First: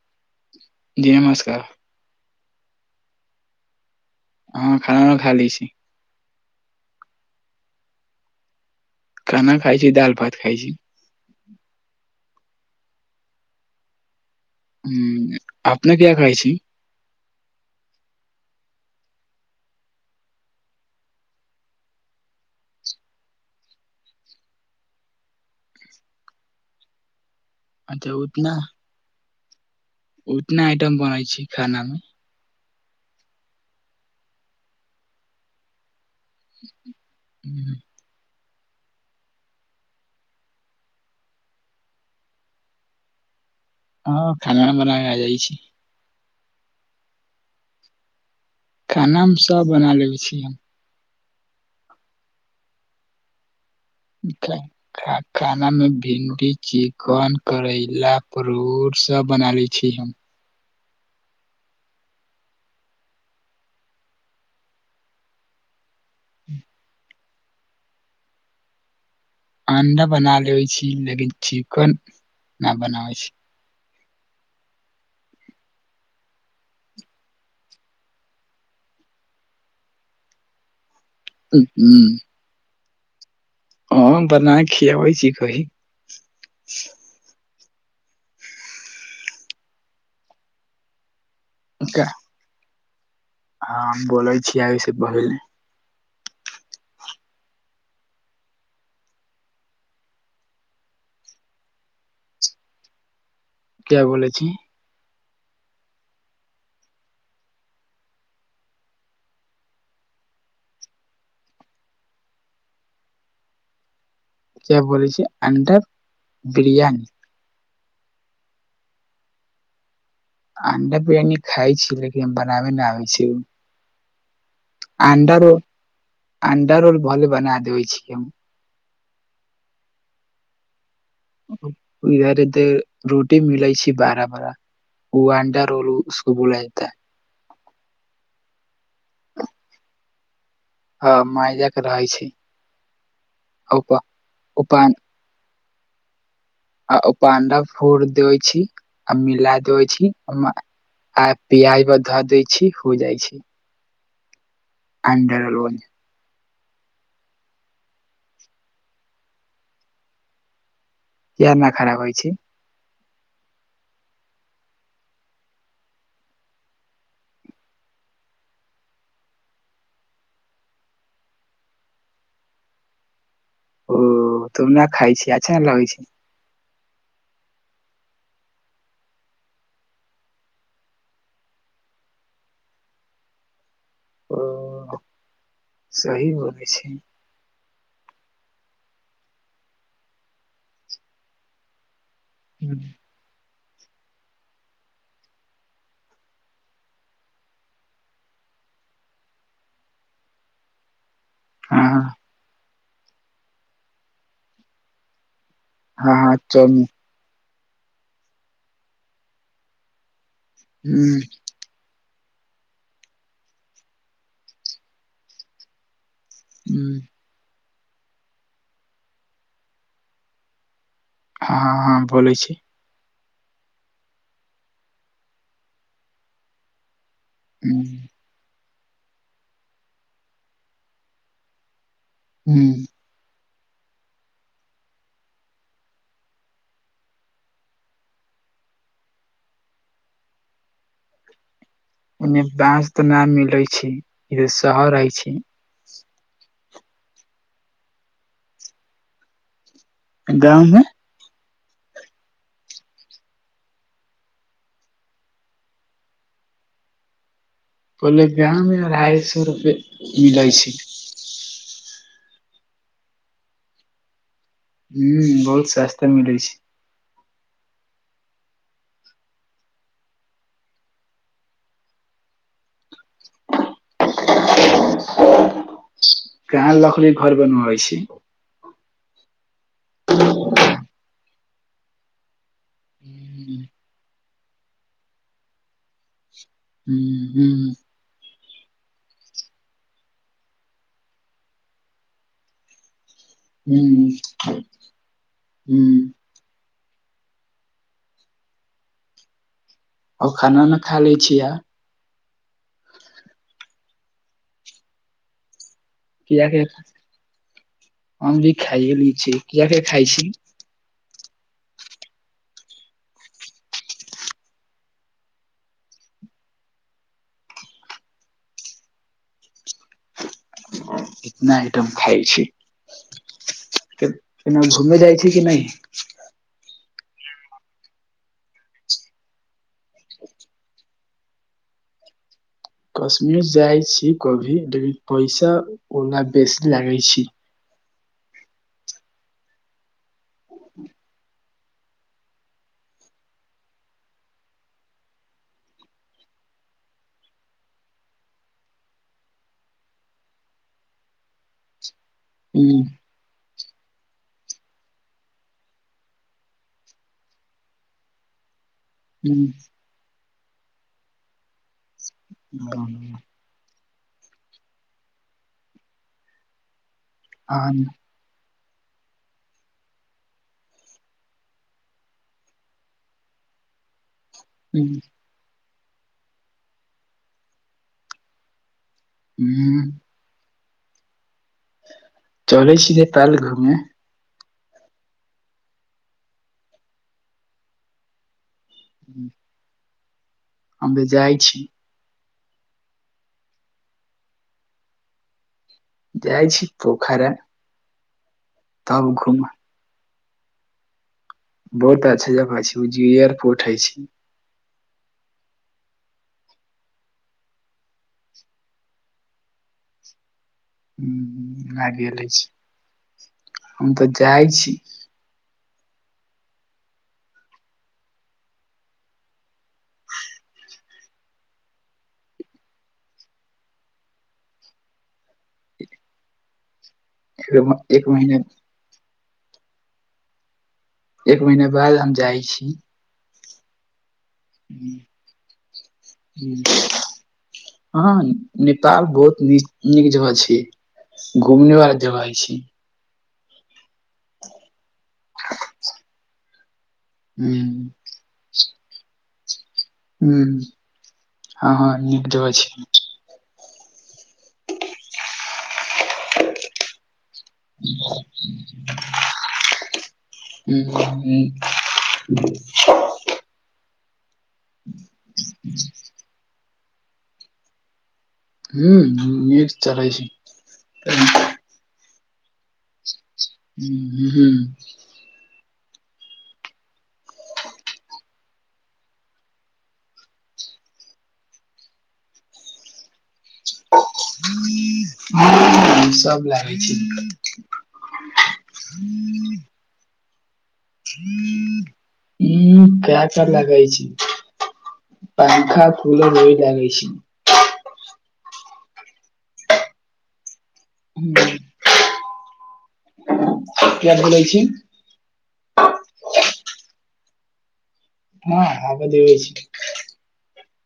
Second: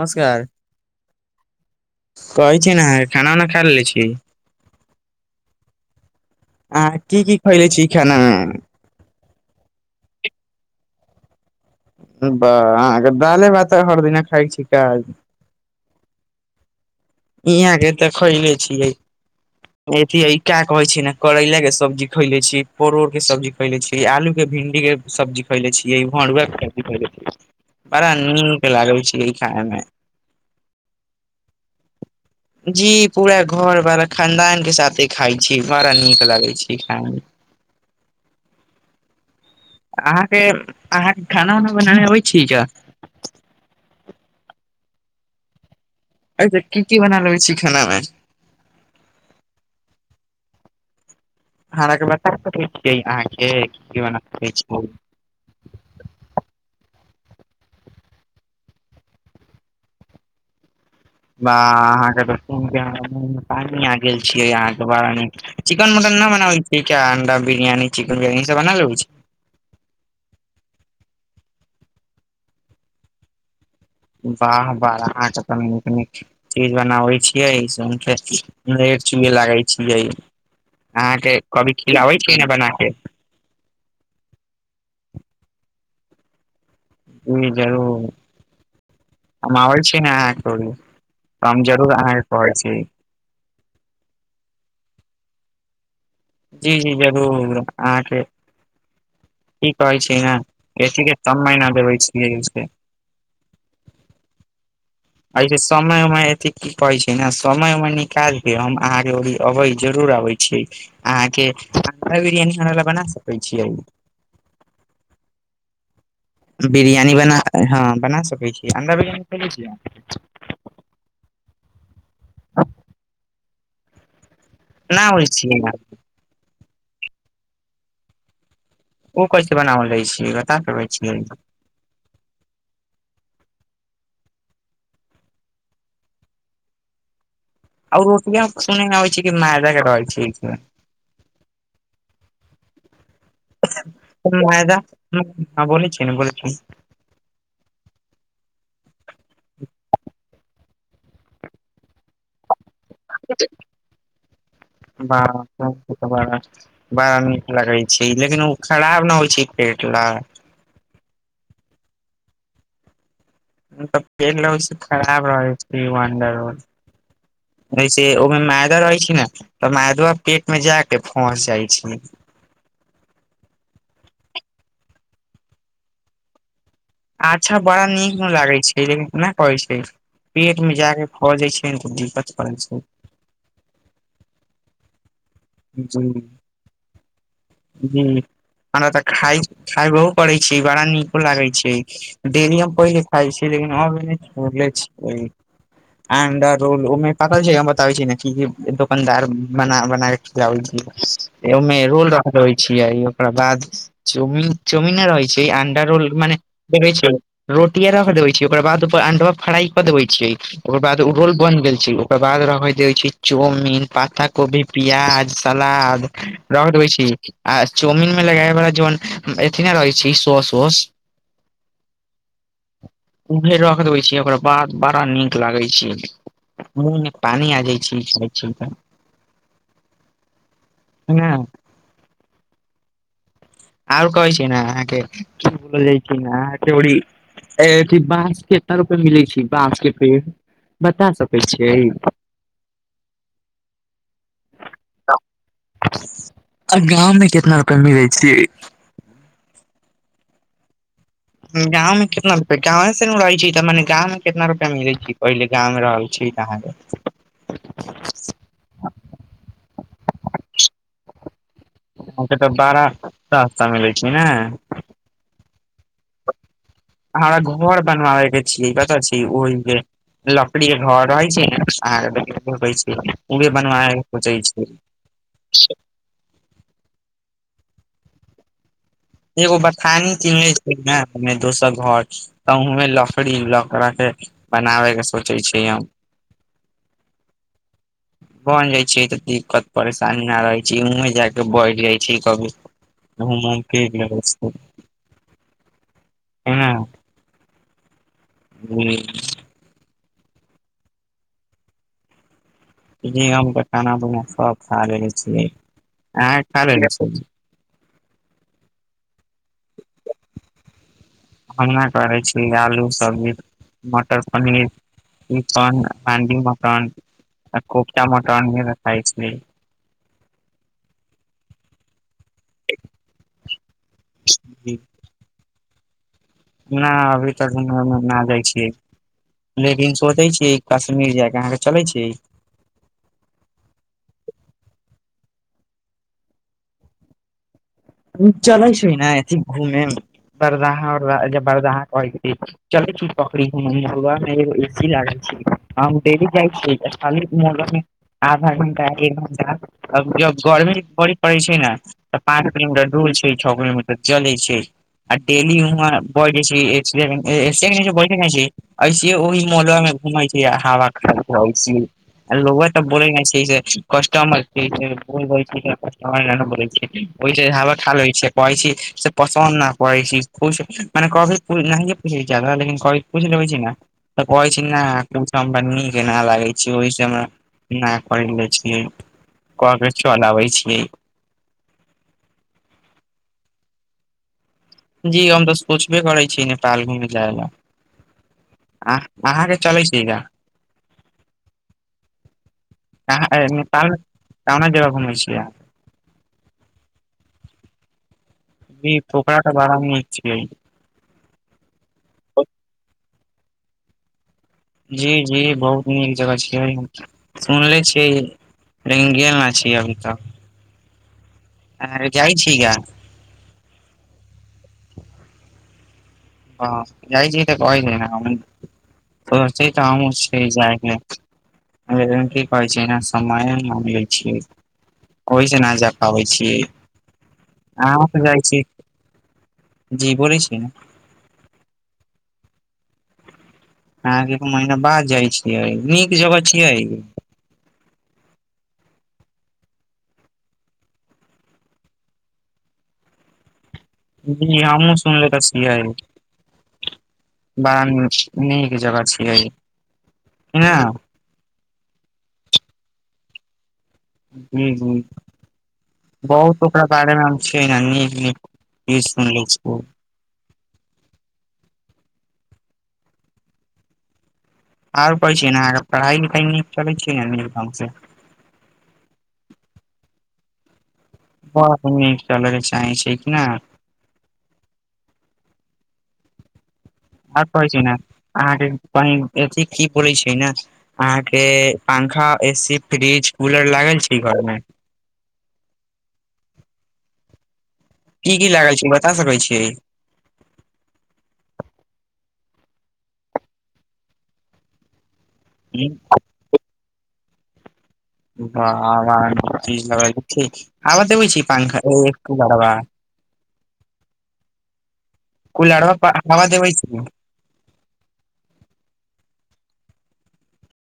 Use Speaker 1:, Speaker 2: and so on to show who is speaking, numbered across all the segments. Speaker 1: नमस्कार
Speaker 2: जी नमस्कार
Speaker 1: कहैत छी ने, खाना उना खा लै छी।
Speaker 2: हँ, खाना उना खा लै छी।
Speaker 1: आ की की खयले छी खानामे?
Speaker 2: खाना खाइ छी, दाल भात खाइ छी।
Speaker 1: बाह, हम तऽ दाल भात हर दिन खाइ छी। का
Speaker 2: हँ, अपने की खाइ छी?
Speaker 1: यहाँ तऽ खयले छियै। ए, ई का कहैत छी ने करैलाक सब्जी खयले छी, परोड़क सब्जी। खयले छियै आलूके, भिण्डीके सब्जी खयले, भरुआके सब्जी खयले छियै। बड़
Speaker 2: अच्छा
Speaker 1: नीक लागल छै ई खायमे।
Speaker 2: ओतना आइटम बनै छै खानामे?
Speaker 1: जी पूरा घर परिवार खानदानक सङ्गे खाइ छी, बड़ नीक लगै छै खायमे। अहाँके खाना उना बनाबऽ अबै छै कऽ?
Speaker 2: हँ, खाना बनाबै आबि जाइ छी।
Speaker 1: अए, तऽ की की बना लै छियै खानामे?
Speaker 2: खानामे सभ बना लै छियै हम।
Speaker 1: हमरा के बता सकै छियै अहाँके कि की बना सकै
Speaker 2: खा,
Speaker 1: छियै
Speaker 2: खा, खाना में भिंडी चिकन करैला परोर सब बना ले छी हम
Speaker 1: बा अहाँके गेल [unintelligible] छियै अहाँ के बारे मे चिकेन मटन न बनाबै छीयै का अंडा बिरियानी चिकेन बिरियानी सब बना लेबे छि
Speaker 2: अंडा बना लेेबे छी लेकिन चिकन न बनावे छी
Speaker 1: वाह बारहा च नीक नीक चीज बनाबै छियैे सऊसे लेर चुेए लागे छियै अहाँके कभी खिलाबै छियै नै बना के
Speaker 2: हँ बना खियाबै छी कही
Speaker 1: ई जरूर हम आबै छी न आहाके हम जरूर अहाँके कहै छी
Speaker 2: हँ हम बोलै छियै से पहिले
Speaker 1: जी जी जरूर आहके की कहै छै न एथी के कम महीना देबे छियै
Speaker 2: क्या बोलै छी
Speaker 1: ऐसे समय ऊमय एथी की कहै छै ने समय ऊमय निकाल के हम अहाँके अबै जरूर अबै छीय अहाँ के अंडा बिरयान हमरा लै बना सकै छीयै
Speaker 2: क्या बोले छै अंडा
Speaker 1: बिरयानी बना हँ बना सकै छी अणडा बिरयानी खोले छियै आहां
Speaker 2: अंडा बिरयनी खाय छी लेकिन हम बनाबे न आबै छै
Speaker 1: ना होइ
Speaker 2: अंडा
Speaker 1: छियै
Speaker 2: रोल अंडा रोल भले बना देबै छिय हम
Speaker 1: ओ कैसे बनावल लै छीय बता सकै छीयै
Speaker 2: इधर ते रोटी मिलै छै बारा बड़ा ओ अंडा रोल उसको बोला जाता है
Speaker 1: औ रोटियाँ सुनै में आबय छै मैदा के रहै छियै
Speaker 2: ह मैदा के रहय छैय
Speaker 1: मैदा
Speaker 2: ऊपर
Speaker 1: हां बोले छी न बोलें छी
Speaker 2: आ ओ पर आंडा फोर दैबै छी आ मिला दैबै छी आ पिआज पर घ दै छी हो जाइ छी
Speaker 1: बाह
Speaker 2: रोल
Speaker 1: बड़ा बड़ा नीक लगे छै लेकिन ओ खराब न होइ छै पेट लऽ
Speaker 2: किया न खराब होइ छै
Speaker 1: त पेड़ लगै छै खराब रहै छै ओ अंडा रोल एसे ओहिमे मैदा रहै छै न तऽ मैदवा पेट मे जाके फस जाइ छै
Speaker 2: ओ तो न खाइ छैय अच्छा लगै छै
Speaker 1: अच्छा बड़ा नीक नु लागै छै लेकिन ना कहै छै पेट मे जाके फस जाय छै ने तऽ दिक्कत कड़ैत छै
Speaker 2: ओ
Speaker 1: जी
Speaker 2: सही बोले छै।
Speaker 1: जी आ न त खाय खायो परै छै बड़ा नीक लागै छै डेली हम
Speaker 2: हँ
Speaker 1: पहिले खाइ छलियै लेकिन आब नय छोड़ले छीय अंडर रोल ओहिमे कत छै हम बताबै छी ने की की दोकनदार बना बना खिआबय छी ओ मे रोल
Speaker 2: हँ
Speaker 1: रख देबैय छी ओकरा बाद चौमिन चौमिन रहै छै अंडा रौल
Speaker 2: हँ चलू
Speaker 1: मनेै छै रोटीे रख देबे छी ओकर बाद ओपर अंडा फ्राई क देबे छियै ओकर बाद ओ
Speaker 2: हुं
Speaker 1: रोल बन गेल छै ओ ओकर बाद रहै द छै चाउमीन पत्ता कोबी प्याज सलाद रख देबै
Speaker 2: हुं
Speaker 1: छी आ चाउमिन मे लगाब बला जन अथि ने रहै छै सोस वौस
Speaker 2: हँ हँ बोलै छी
Speaker 1: उहे रख देबै छियै ओकर बाद बड़ा नीक लागै छै मूंह में पानी आ जाइ
Speaker 2: हुं
Speaker 1: छी सुनय छी त ने
Speaker 2: हूम्म
Speaker 1: आओर कहै छै ने अहाँके की बोललै कि ना अहाँ के ओरी अथि बाँस केतना रूपैये मिलै छै बाँस के पेड़ बता सकै छियै
Speaker 2: एन्ने बाँंस तऽ न मिले छै ई तऽ शहर हय छै
Speaker 1: आ गाँव मे कितना रुपैये मिलै छियै।
Speaker 2: गाँवमे
Speaker 1: गाँंव मे कितना रुपैए गावें से ने रहै छै तऽ मने गाँव मे कितना रुपैए मिलै छै पहिले गाँव मे रहल छी [unintelligible]
Speaker 2: बोले गाँव मे अढ़ाइ सौ रुपए मिलै छै
Speaker 1: अहाँके तऽ बारा सस्ता मिलैत छै ने
Speaker 2: हूम्म बहुत सस्ता मिलै छै
Speaker 1: हमरा घर बनवाबे के छियै कतऽ छी ओहि जे लकड़ी के घर रहै छै ने अहाँके उहे बनबावय के सोचै छियै सब
Speaker 2: कहाँ लकड़ी के घर बनबाबै छी
Speaker 1: एगो बथानी किनले छियै ने ओहिमे दोसर घर तऽ हुंये लकड़ी लकड़ा के बनाबे के सोचे छी हम
Speaker 2: हूंम्म हूंम्म
Speaker 1: बन जाइ छियै तऽ दिक्कत परेशानी नहि रहै छै उहें जाके बैठ जाइ छियै कभी गहुम
Speaker 2: हुं
Speaker 1: उहूम
Speaker 2: हुं
Speaker 1: [unintelligible] हूंम्म
Speaker 2: आउ खाना उना खा ले छीयै
Speaker 1: जी हम तऽ खाना पीना सब खा लेले छियै अहाँ
Speaker 2: किया के
Speaker 1: खा लेले छी
Speaker 2: हम भी खाइए ली छी किए के खाइ छी
Speaker 1: हम नहि करै छी आलू सब्जी मटर पनीर ई अपन हंडी मटन ख कोफटा मटन भी बनाय छियै
Speaker 2: इतना आइटम खाइ छी केनो घूमे जाइ छी कि नहि
Speaker 1: नहि अभी तक घुमे नहि जाइ छियै लेकिन सोचै छीयै कश्मीर जाय के अहाँके चले छी
Speaker 2: कश्मीर जाइ छी कभी लेकिन पैसा ओना बेसी लागे छै
Speaker 1: चलै छै न अथि घूमे वरदहा उरदहा बरदाहा कहै छियै चलै छी पखड़ी घुमे मड़गा मे एगो एसी लागल छै हम डेली जाइ छीयै स्थी मुड़ा मे [unintelligible] आधा घंटा एक घंटा जब गर्मी बड़ी पड़ै छै ने तऽ पाँच
Speaker 2: ह्म
Speaker 1: किलोमिटर दूर छै छौ किलोमीटर तऽ चलै छै आ डेली वहाँ बढ़ गेलै छै [unintelligible] ऐसिहे ओहि मे मोहलवा मे घुमै छियै आ हवा खाइत रहै छियै आरे रउआ तऽ बोले
Speaker 2: ह्म
Speaker 1: न छियै जे कस्टमर के बोलि दैत छी [unintelligible] की ओहि से हावा
Speaker 2: आन
Speaker 1: खा लै छियै कहै छी से पसन्द नहि करै छी खुश मने कभी नहि पूछै छी ज्यादा लेकिन कभी पुछि लेबै छी ने तऽ कहै छी ना हमरा नीक ना लागै छी ओहि से हमरा ना पहिरले छियै
Speaker 2: ह्म
Speaker 1: चल आबय छियै
Speaker 2: चलै छी नेपाल घूमे
Speaker 1: जी हम तऽ सोचबे करै छी नेपाल घुमे जाय ला अहाँ अहाँके चलै छियै का
Speaker 2: हमभी जाइ छी
Speaker 1: अहाँ नेपाल कउना जगह घुमै छियै अहाँ
Speaker 2: जाइ छी पोखारा
Speaker 1: जी पोखरा तऽ बड़ा निक छियै
Speaker 2: बहुत काज छै वो जीयर पोर्ट होय छै
Speaker 1: जी जी बहुत नीक जगह छियै सुनले छियै रेंगे नहि छियई अभी तऽ
Speaker 2: हूँ हूँ भ गेले छी हम तऽ जाइ छी
Speaker 1: हँ जाइ छीय तऽ कहइ नै ह से त हमहु छिये जाय के की कहै छैना समय मांग ले छियै ओहिसँ ना जा पाबै छी
Speaker 2: एक म- एक
Speaker 1: अहाँ
Speaker 2: महीना
Speaker 1: जाय छी जी बोलै छी न
Speaker 2: एक महीना बाद हम जाय छी
Speaker 1: अहांक एक महीना
Speaker 2: हम्म,
Speaker 1: बाद जाय छियै नीक जगह छियै
Speaker 2: हम्म। हँ नेपाल बहुत नी नीक जगह छियै घुमने वाला जगह हय छी
Speaker 1: जी हमहुँ सुन ले त छियै
Speaker 2: ह्म
Speaker 1: बारा नि निक जगह छियै
Speaker 2: ह
Speaker 1: ने
Speaker 2: हँ हँ नीक जगह छियै
Speaker 1: हूँ हूँ बहुत ओकरा बारेमे हम छियै न नीक नीक न्यूज़ सुनले छियै
Speaker 2: हूँ हूँ
Speaker 1: आर कहै छि न अहाँक पढ़ाइ लिखाइ नीक चलैत छियै न नीक ढंग से
Speaker 2: हूँ हूँ निक चलय छै
Speaker 1: बड नीक चलय के चाही छी कि न
Speaker 2: हूँ
Speaker 1: आर कहै छै ने अहाँके बहिन अथी की बोलै छै ने अहाँ के पंखा ए सी फ्रिज कूलर लागल छै घर मे
Speaker 2: सब लागै छै
Speaker 1: की कि लागल छै बता सकै छीयै
Speaker 2: ह केते लगै छी [unintelligible] पंखा कुलर वहि लागै छै
Speaker 1: बा बा इते [unintelligible] चीज लगेबे छी हवा देबैछइ पंखा कुलरवा
Speaker 2: किया बोलै छी [unintelligible]
Speaker 1: कुलरवा प हवा देबै छी।
Speaker 2: हँ हबा देबै छी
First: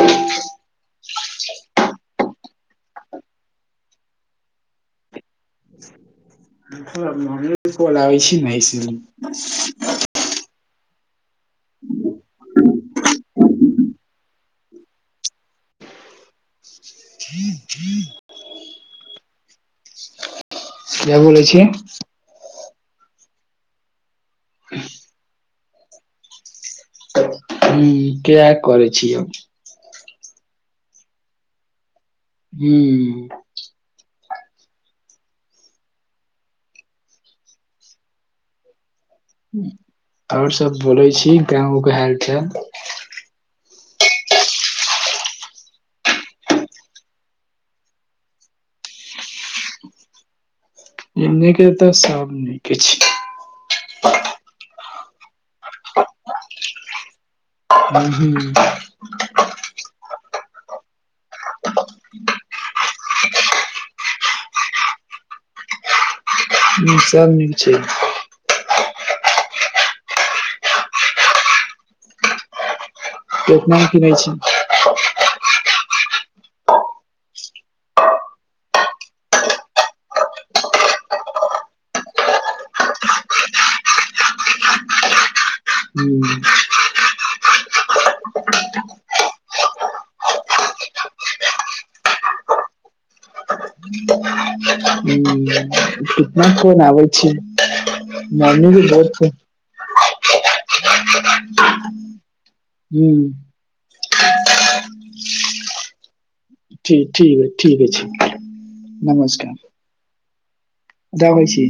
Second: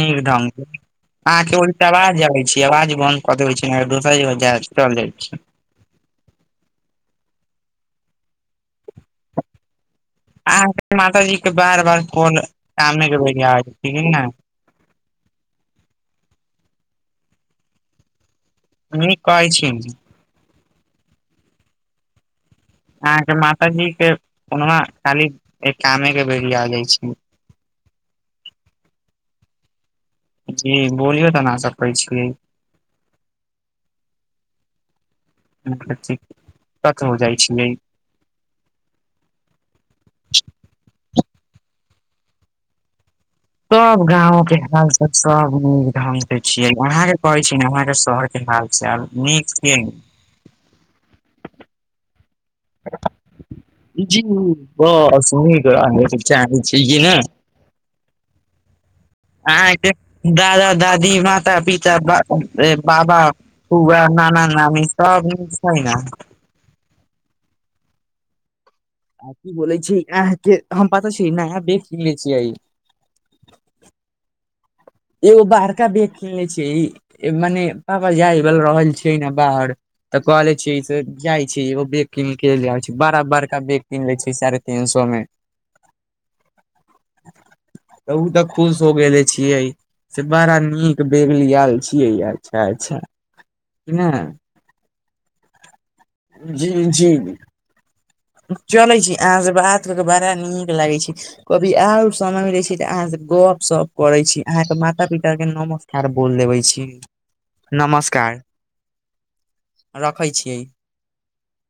Speaker 1: नीक ढङ्गके [unintelligible] अहाँ के [unintelligible] ओहि आवाज आबै छीयै आवाज बन्द कऽ देै छै ना त दोसर जगहचल जाइ छी
Speaker 2: हममे [unintelligible] कोल आबै छी नेऐसमे
Speaker 1: अहाँके मातााजी के बार बार फोन कामे केै ठीक
Speaker 2: [inaudible]
Speaker 1: नहि कहै छीये
Speaker 2: किया बोलै छीये
Speaker 1: अहाँ के माता जी के फोनमा खाली एक कामे के बेरी आ जाइ छै
Speaker 2: किय करै छीये [unintelligible]
Speaker 1: जी बोलियौ तऽ ना सकै छियै
Speaker 2: हूँ
Speaker 1: कतहो जाइ छियै
Speaker 2: और सब बोलै छी गाँव ऊ के हाल चाल
Speaker 1: सब गाँव के हाल चाल सब नीक ढंग के छियै अहाँ के कहे छी ने अहाँ के शहर की हाल छै चाल नीक छियै
Speaker 2: एने के तऽ सबे
Speaker 1: जी बस नीक आ लगे के छै ने [unintelligible]
Speaker 2: ह ह [unintelligible]
Speaker 1: अहाँ आइतक दादा दादी माता पिता। [unintelligible] बाबा बुआ नाना नानी सभ नीक छै ने
Speaker 2: सभ निक छै [unintelligible]
Speaker 1: बोलै छियै, अहाँके हमरा पता छै, नया बैग किनने छियै।
Speaker 2: केतना किनै छै?
Speaker 1: एगो बड़का बैग खोलै छै, मने आब बाहर जाय रहल छै ने। तऽ कहलै छियै, से जाइ छी एगो बैग कीनके लऽ आबै छी। बड़ा बड़का बैग कीन लै छी साढ़े तीन सए मे। [inaudible]
Speaker 2: हू
Speaker 1: तऽ ओ तऽ खुश भऽ गेलै छियै। से बड़ा नीक बैगली आयल छियै, अच्छा अच्छा कि ने?
Speaker 2: हँ, कितना
Speaker 1: जी
Speaker 2: कोन आबै
Speaker 1: जी
Speaker 2: छै? मम्मी के
Speaker 1: चलै
Speaker 2: बहुत
Speaker 1: छी।
Speaker 2: फोन
Speaker 1: अहाँ से बात के, बड़ा नीक लागै छै कभी कभार, अहाँसँ गप करैमे।
Speaker 2: हुं
Speaker 1: सभ करै छी, अहाँके माता पिताके नमस हर बोल लेबै छी,
Speaker 2: ठीक ठीक है ठीक छै
Speaker 1: नमस्कार।
Speaker 2: नमस्कार
Speaker 1: रखै छियै।
Speaker 2: दबै छी।